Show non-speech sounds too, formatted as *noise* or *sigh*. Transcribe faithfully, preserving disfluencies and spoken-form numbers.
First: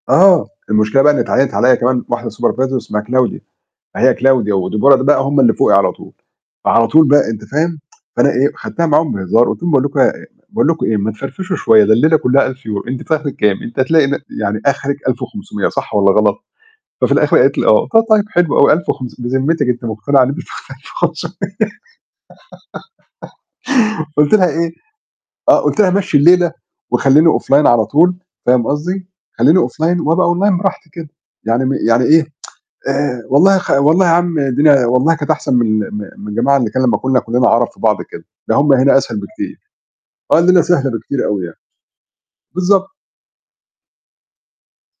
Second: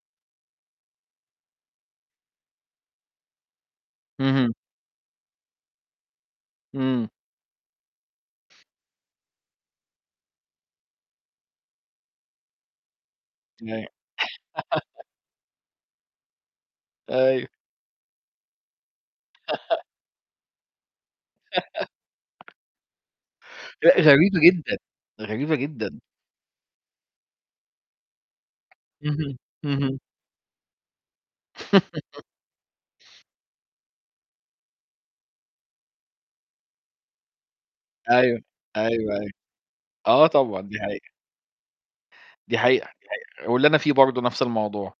آه المشكلة بقى إن اتعيّنت عليّا كمان واحدة supervisor اسمها كلاوديا، أهي اهم. كلاوديا وديبارا دي بقى هُم اللي فوقي على طول، فعلى طول إمم. بقى أنت فاهم؟ *tsk* فأنا إيه خدتها معاهم بهزار قُلت لهم: "باقول لكم إيه يا يا باقول لكم إيه، ما تفرفشوا شوية، ده الليلة كُلّها الف يورو، أنتِ في آخرِك كام؟ أنتِ هتلاقي إن *unintelligible* يعني آخرِك *laughs* الف وخمسمية، صح والّا غلط؟" ففي الآخر أيوه. قالِت لي: "آه"، قُلت: "طيب حلو أوي، الف و خمسمية، بذمتِك أنتِ *laughs* مقتنعة *unintelligible* خُمسُمِيَّة" *laughs* لأ *giggles* غريب قُلت لها إيه، جدًا، غريبة آه، قُلت لها: جدًا. "مشّي الليلة وخلّيني offline على طول،" فاهم قصدي؟ اهم، خليني اهم. offline وأبقى online براحتي كده، يعني م يعني *laughs* إيه *tsk* آآ، والله خ والله يا عم الدنيا والله كانت أحسن من ال م من الجماعة اللي كان لمّا كنّا كُلنا عرب في بعض كده، أيوه، ده هُم هنا أيوه، أسهل أيوه، بكتير، آه آه، الليلة طبعًا دي سهلة حقيقة. بكتير أوي يعني، دي حقيقة، بالضبط. دي حقيقة، واللي أنا فيه برضه نَفْس الموضوع.